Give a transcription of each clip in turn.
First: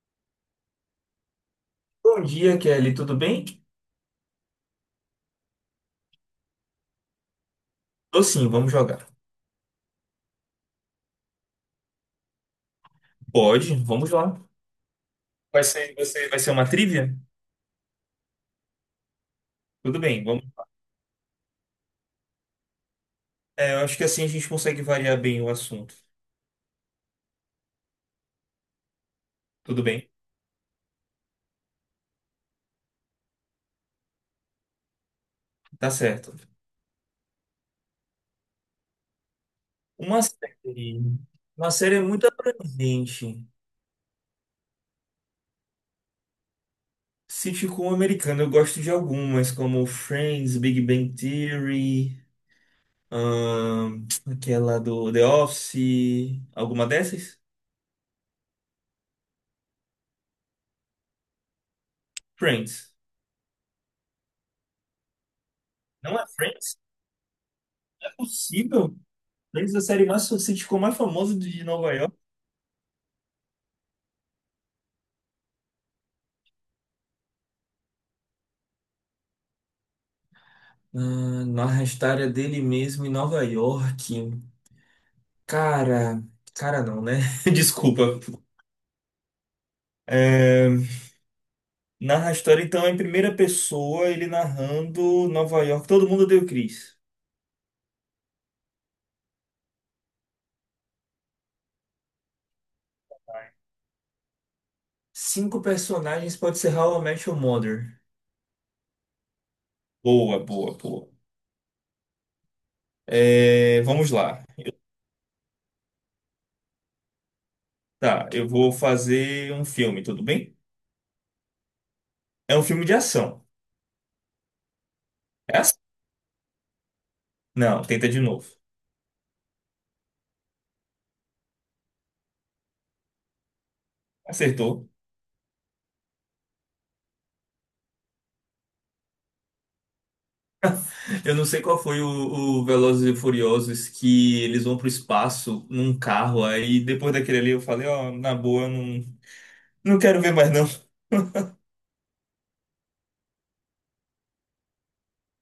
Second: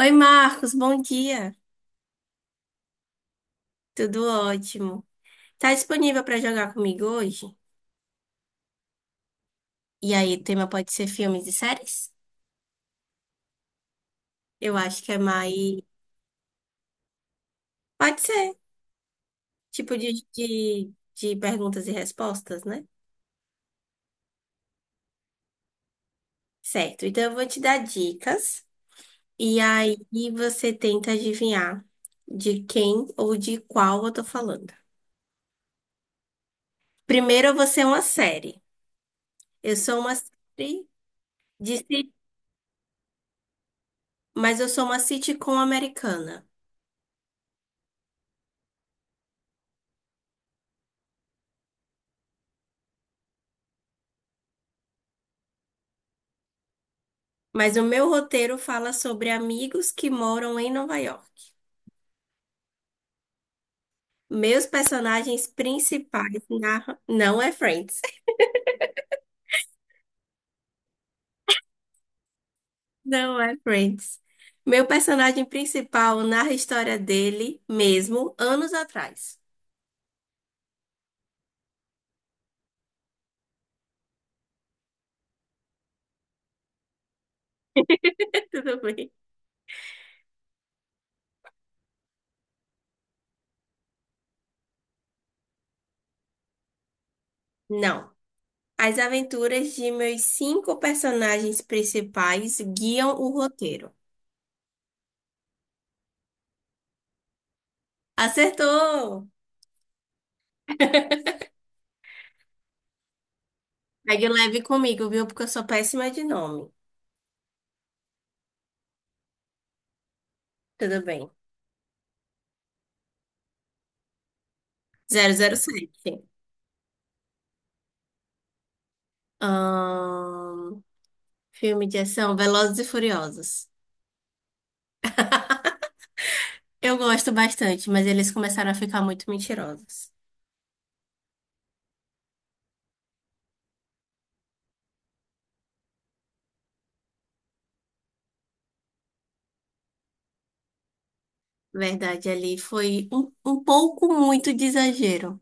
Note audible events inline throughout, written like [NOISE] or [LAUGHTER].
Oi, Marcos, bom dia. Bom dia, Kelly. Tudo bem? Tudo ótimo. Tá disponível para jogar comigo hoje? Tô sim, vamos jogar. E aí, o tema pode ser filmes e séries? Pode, vamos lá. Eu acho que é mais. Vai ser uma trivia? Pode ser. Tipo Tudo de, bem, vamos. de, de perguntas e respostas, né? É, eu acho que assim a gente consegue variar bem o assunto. Certo. Então, eu vou te dar dicas. E Tudo aí, bem, você tenta adivinhar de quem ou de qual eu tô falando. tá certo. Primeiro, eu vou ser uma série. Eu sou uma Uma série série. Uma de. série é sit- muito abrangente. Mas eu sou uma sitcom americana. Sitcom americano, eu gosto de algumas, como Friends, Big Bang Theory, aquela do The Office, alguma dessas? Mas o meu roteiro fala sobre amigos que moram em Nova York. Friends. Meus personagens Não é principais Friends? narram. Não é Friends. Não é [LAUGHS] possível? Talvez a série mais o sitcom mais famoso de Nova York. Não é Friends. Meu personagem principal narra a história dele mesmo, anos atrás. Ah, narra a história dele mesmo em Nova York. Cara, cara não, né? [LAUGHS] Desculpa. [LAUGHS] Tudo bem? É, narra a história, então, em primeira pessoa, ele narrando Nova York. Todo mundo deu Chris. Não. As aventuras de meus cinco personagens principais guiam o roteiro. Cinco personagens pode ser How I Met Your Mother. Acertou! Boa, boa, boa. [LAUGHS] É, vamos Pegue lá. leve comigo, viu? Porque eu sou péssima de nome. Tá, eu vou fazer um filme, tudo bem? Tudo bem. É um filme de ação. Zero zero É ação? sete. Não, tenta de novo. Ahn, Filme de ação, Velozes e Furiosos. Acertou. Eu gosto bastante, mas eles começaram a ficar muito mentirosos. Eu não sei qual foi o Velozes e Furiosos que eles vão pro espaço num carro, aí depois daquele ali eu falei, ó, na boa, não, não quero ver mais não. Verdade, ali foi um pouco muito de exagero.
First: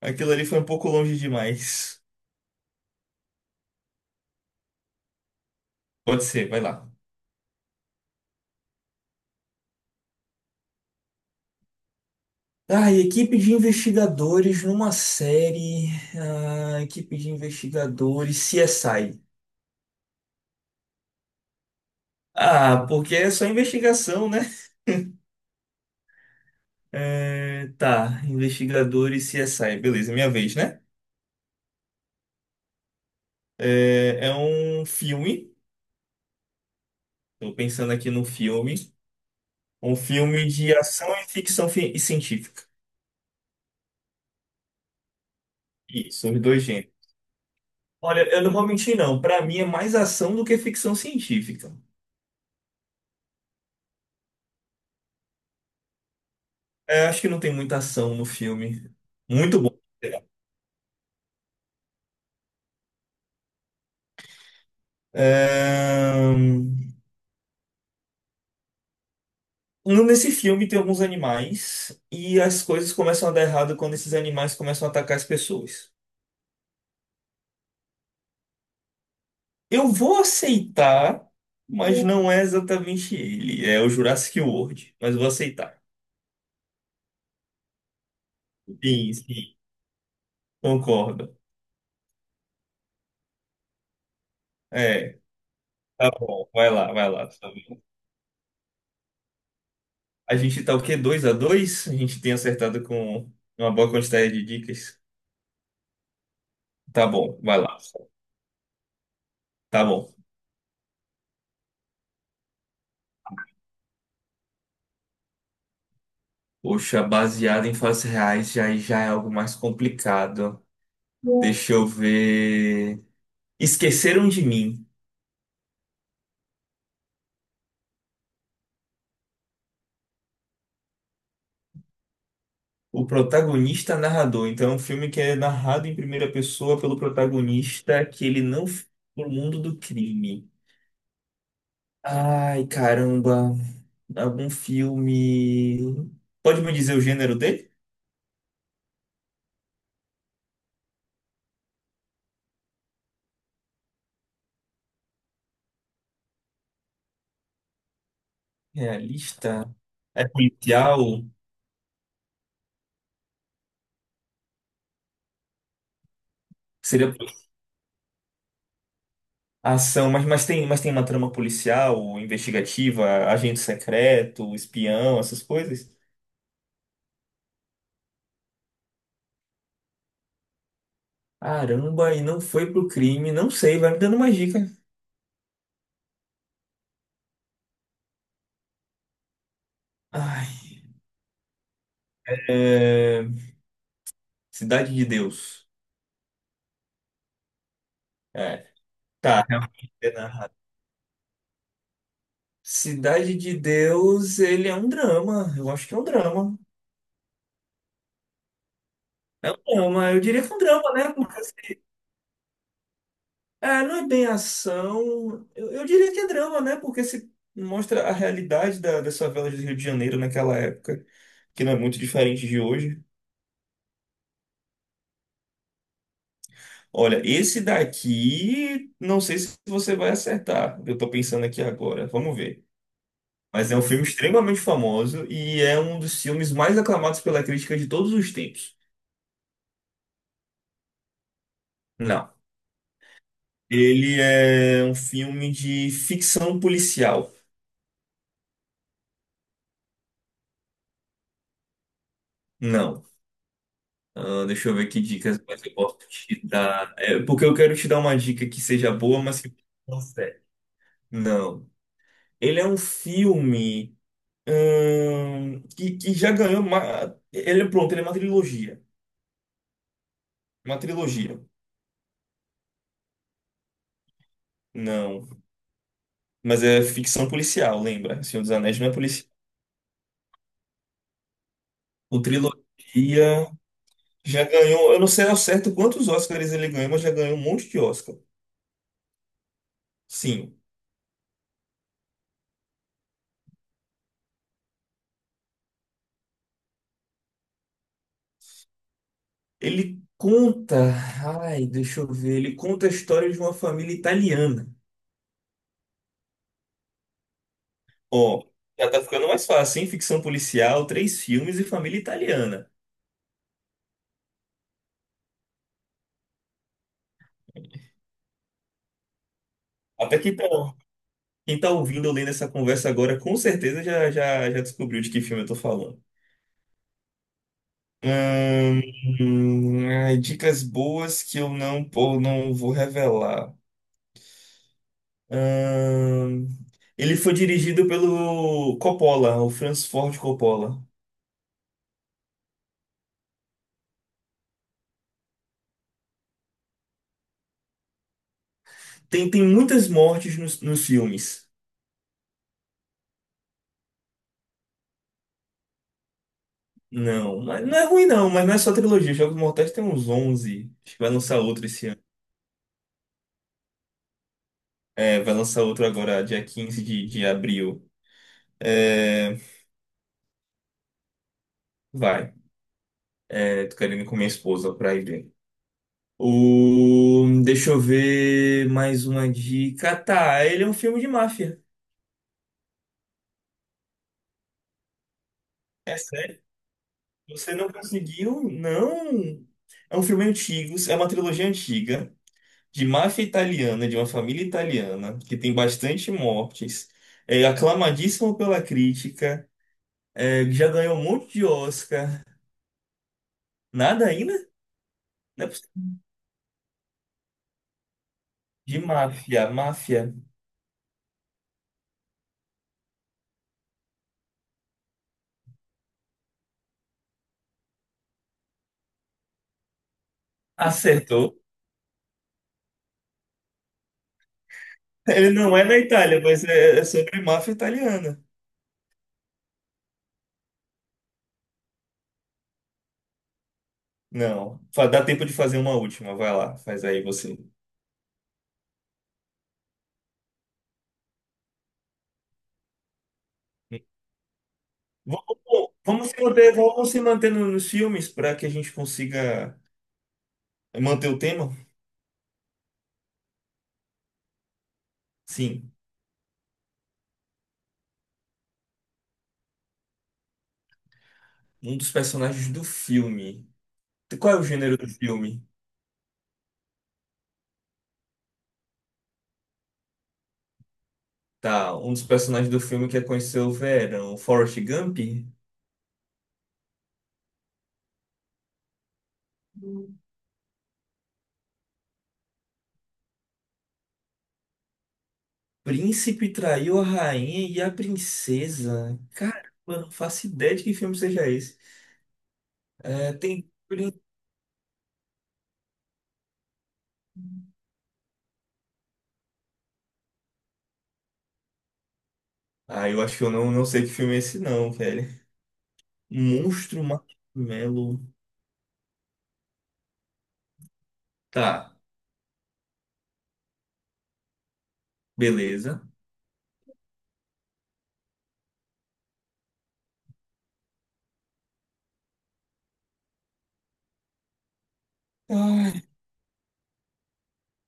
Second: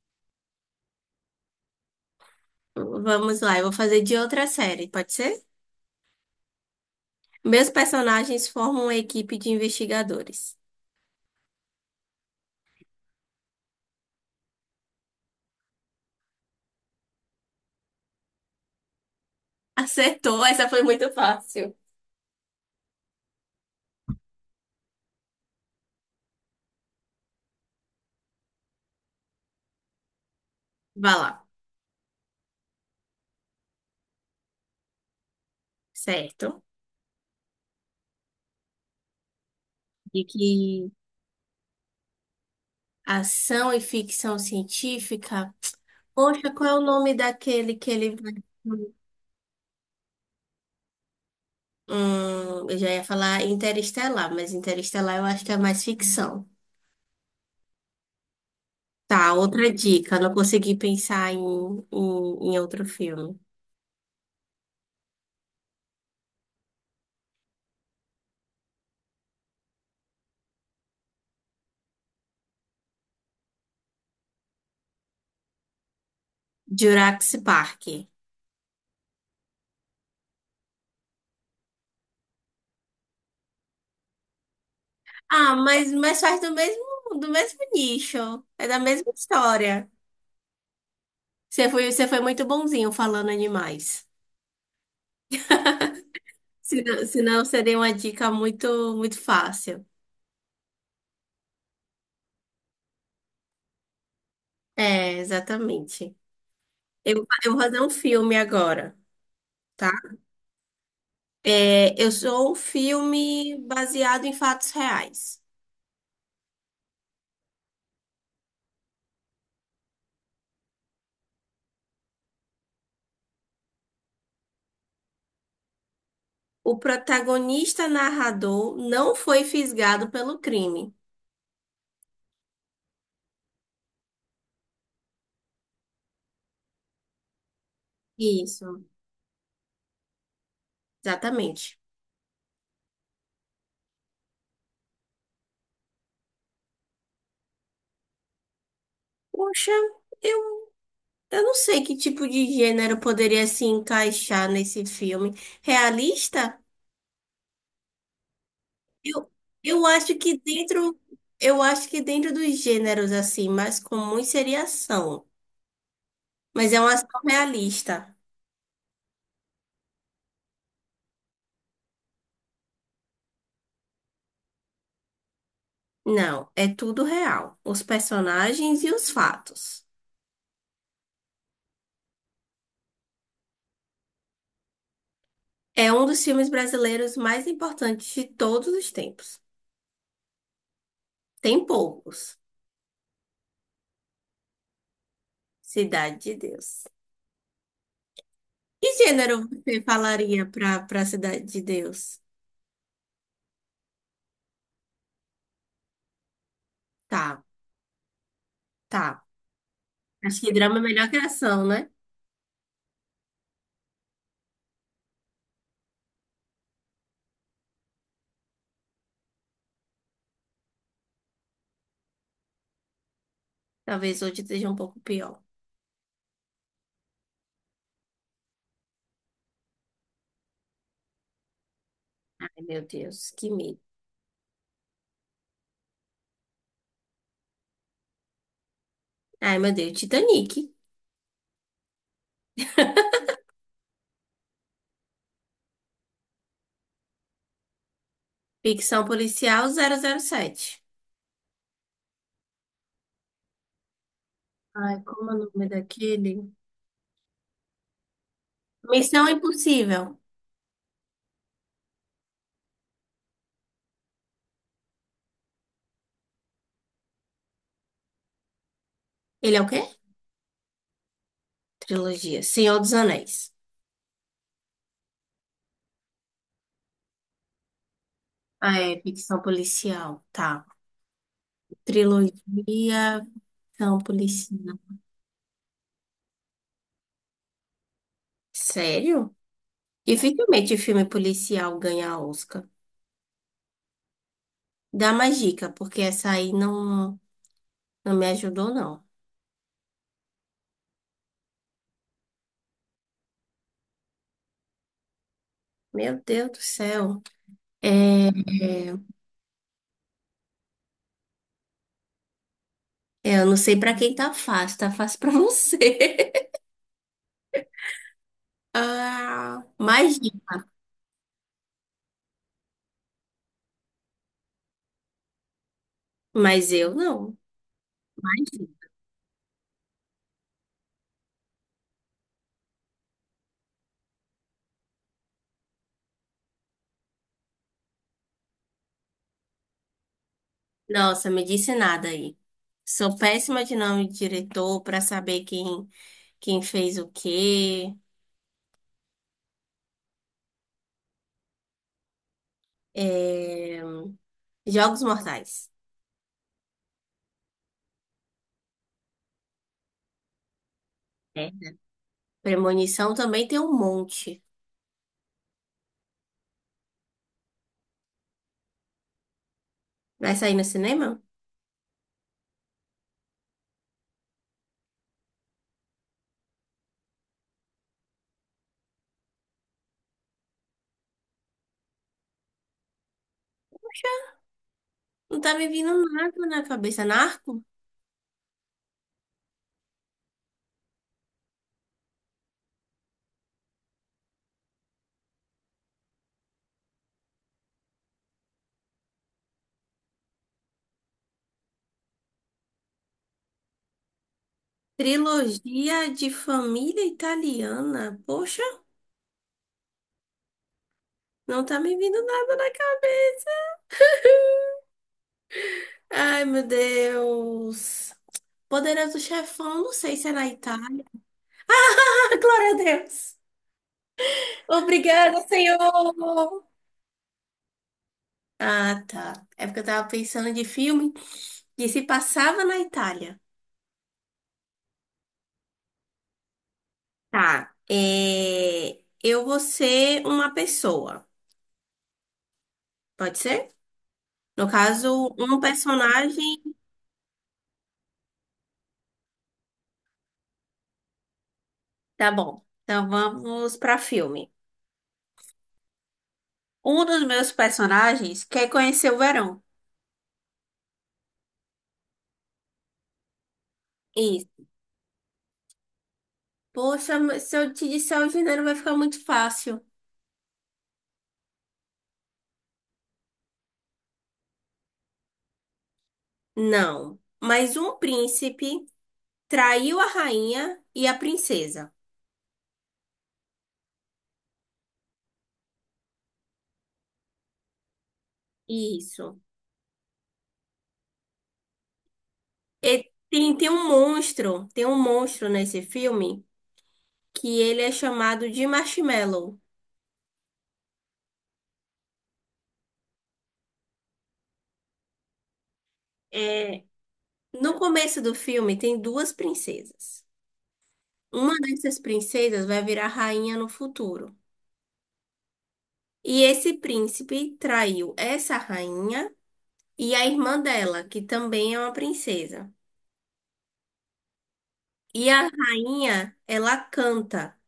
Aquilo ali foi um pouco longe demais. Vamos lá, eu vou fazer de outra série, pode ser? Pode ser, vai lá. Meus personagens formam uma equipe de investigadores. Ah, e equipe de investigadores numa série. Ah, equipe de investigadores CSI. [LAUGHS] Acertou, essa foi muito fácil. Ah, porque é só investigação, né? É, tá, investigadores CSI. Beleza, minha vez, né? Vá lá, É um filme. certo? Tô pensando aqui no filme. Um De filme de que ação e ficção e científica. Ação e ficção científica. Isso, os Poxa, dois qual é o gêneros. nome daquele que ele Olha, vai. eu não vou mentir, não. Pra mim é mais ação do que ficção científica. Eu já ia falar Interestelar, mas Interestelar eu acho que é mais ficção. É, acho que não tem muita ação no filme. Tá, Muito outra bom. dica. Não consegui pensar em outro filme. Ahn, Nesse filme tem alguns animais e as coisas começam a dar errado quando esses animais começam a atacar as pessoas. Jurassic Park. Eu vou aceitar, mas não é exatamente ele. É o Jurassic World, mas vou Ah, aceitar. mas faz do mesmo nicho. É da mesma Sim, sim, história. concordo. Você foi muito bonzinho falando animais. É. Tá [LAUGHS] bom, vai lá, Senão, vai lá. senão Tá seria bom. uma dica muito, muito fácil. A gente tá o quê? 2-2. A gente tem acertado com uma boa quantidade de dicas. É, exatamente. Tá Eu, bom, eu vai vou lá. fazer um filme agora, Tá tá? bom. É, eu sou um filme baseado em fatos reais. Poxa, baseado em fatos reais já é algo mais complicado. Deixa eu ver. Esqueceram de mim. O protagonista narrador não foi fisgado pelo crime. O protagonista é narrador. Então é um filme que é narrado em primeira pessoa pelo protagonista que ele não Isso, foi pro mundo do crime. exatamente. Ai, caramba. Algum filme. Pode me dizer o gênero dele? Poxa, eu, eu não sei que tipo de gênero poderia se encaixar nesse filme. Realista? Eu, Realista? eu acho É que dentro, policial? eu acho que dentro dos gêneros assim, mais comum seria ação. Mas é uma ação Seria realista. ação, mas tem uma trama policial, investigativa, agente secreto, espião, essas coisas? Não, é tudo real. Os personagens e os fatos. Caramba, e não foi pro crime, não sei, vai me dando mais dica. É um dos filmes brasileiros mais importantes de todos os tempos. Ai, Tem poucos. é, Cidade de Deus. Cidade de Deus. É, Que tá, gênero você realmente é falaria narrado. pra Cidade de Deus? Cidade de Deus, ele é um drama, eu acho que é um drama. Tá, tá. É um drama, eu Acho diria que que é um drama é drama, né? melhor que ação, né? É, não é bem ação. Eu diria que é drama, né? Porque se mostra a realidade das favelas do Rio de Janeiro naquela época, que não é muito diferente de hoje. Talvez hoje esteja um pouco pior. Olha, esse daqui, não sei se você vai acertar. Eu tô pensando aqui agora. Vamos Ai, ver. meu Deus, que Mas é medo. um filme extremamente famoso e é um dos filmes mais aclamados pela crítica de todos os tempos. Ai, meu Deus, Titanic. Não. [LAUGHS] Ele é um filme de ficção policial. Ficção policial 007. Não. Ah, deixa eu ver que Ai, como é o dicas mais nome eu posso te daquele? dar. É, porque eu quero te dar uma dica que seja boa, Missão mas que não Impossível. serve. Não. Ele é um filme que já ganhou uma. Ele é pronto, ele é uma trilogia. Ele é o quê? Uma trilogia. Trilogia. Senhor dos Anéis. Não. Mas é ficção policial, lembra? Senhor dos Anéis Ah, não é é policial. ficção policial. Tá. O Trilogia, trilogia são já policial. ganhou. Eu não sei ao certo quantos Oscars ele ganhou, mas já ganhou um monte de Oscar. Sério? Sim. Dificilmente filme policial ganha Oscar. Dá mais dica, porque essa aí não, não me ajudou, não. Ele conta, ai, deixa eu ver, ele conta a história de uma família italiana. Meu Deus do céu. É, Ó, já é, tá ficando mais fácil, hein? Ficção policial, três filmes e família italiana. Eu não sei pra quem tá fácil pra você. [LAUGHS] Ah, mais Até que dica. então, quem tá ouvindo ou lendo essa conversa agora, com certeza já, já, já descobriu de que filme eu tô falando. Mas eu não. Mais Hum, dica. Ai, dicas boas que eu não, pô, não vou revelar. Hum, ele foi dirigido pelo Coppola, o Francis Ford Coppola. Nossa, me disse nada aí. Sou péssima de nome de diretor pra saber quem fez o quê. Tem muitas mortes nos filmes. É, Jogos Mortais. Não, mas não é ruim não, mas não é só trilogia. Jogos Mortais tem uns 11. Acho que vai lançar É. outro esse ano. Premonição também tem um monte. É, vai lançar outro agora, dia 15 de abril. É, Vai sair no cinema? vai. É, tô querendo ir com minha esposa pra ir ver. O, deixa eu ver mais uma dica. Tá, ele é um filme de máfia. Não tá me vindo É sério? nada na cabeça. Você Narco? não conseguiu? Não. É um filme antigo, é uma trilogia antiga, de máfia italiana, de uma família italiana, que tem bastante mortes, é aclamadíssimo pela crítica, é, já ganhou um monte de Oscar. Nada ainda? Não é possível. Trilogia de família italiana. Poxa, De máfia, máfia. não tá me vindo nada na cabeça. Ai, meu Deus. Poderoso Chefão, não sei se é na Itália. [LAUGHS] Acertou. Ah, glória a Deus. Ele Obrigada, não é na Itália, mas Senhor. é sobre máfia italiana. Ah, tá. É porque eu tava pensando de filme que se passava na Itália. Não. Dá tempo de fazer uma última. Vai lá, faz aí você. Tá. Eu vou ser uma pessoa. Pode ser? No caso, um Vamos, vamos se manter, personagem. vamos se manter no- nos filmes para que a gente consiga manter o tema? Tá bom. Então vamos pra filme. Sim. Um dos meus personagens quer conhecer o verão. Um dos personagens do filme. Qual é o Isso. gênero do filme? Poxa, mas se eu te disser o gênero, vai ficar muito fácil. Tá, um dos personagens do filme quer conhecer o verão. Forrest Gump? Não. Mas um príncipe traiu a rainha e a princesa. Príncipe traiu a rainha e a princesa. Isso. Caramba, não faço ideia de que filme seja esse. E É, tem. tem um monstro. Tem um monstro nesse filme que ele é chamado de Marshmallow. Ah, eu acho que eu não sei que filme é esse, não, velho. Monstro É, no Marshmallow. começo do filme, tem duas princesas. Uma Tá, dessas princesas vai virar rainha no futuro. beleza. E esse príncipe traiu essa rainha e a irmã dela, que também é uma princesa. E a Ai, rainha, ela canta.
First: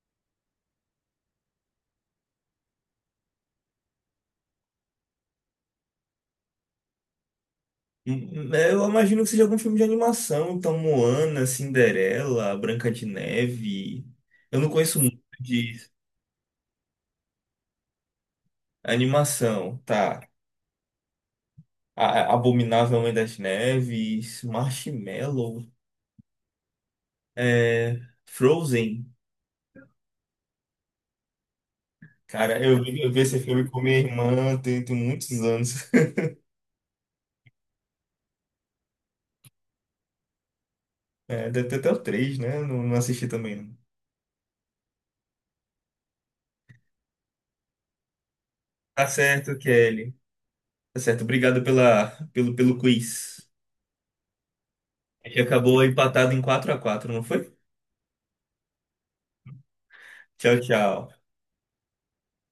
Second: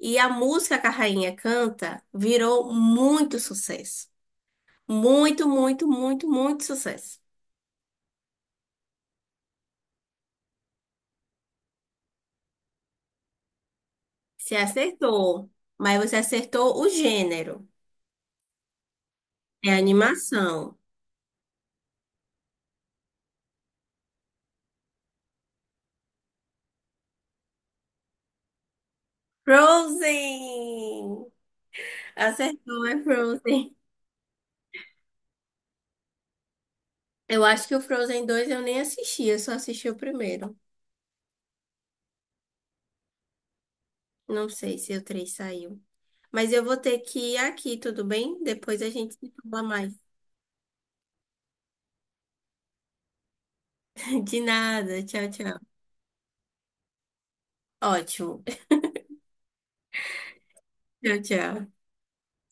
E a música que a rainha canta virou muito sucesso. Muito, muito, muito, muito sucesso. hum, hum, é, eu imagino que seja algum filme de animação. Então, Moana, Cinderela, Branca de Neve. Você Eu não conheço muito acertou, disso. mas você acertou o gênero. É Animação, tá. animação. Abominável Homem das Neves, Marshmallow, é, Frozen. Frozen! Cara, eu Acertou, vi, é eu vi esse filme Frozen. com minha irmã tem, muitos anos. [LAUGHS] Eu acho que o Frozen 2 eu nem assisti, eu só assisti o primeiro. É, deve ter até o três, né? Não, não assisti também, não. Não sei se o 3 saiu. Mas eu vou ter que ir aqui, tudo bem? Depois a Tá gente se certo, fala mais. Kelly. Tá certo. Obrigado pelo quiz. [LAUGHS] De nada, tchau, A gente tchau. acabou empatado em 4-4, não foi? Ótimo. [LAUGHS] Tchau, tchau. Tchau, tchau.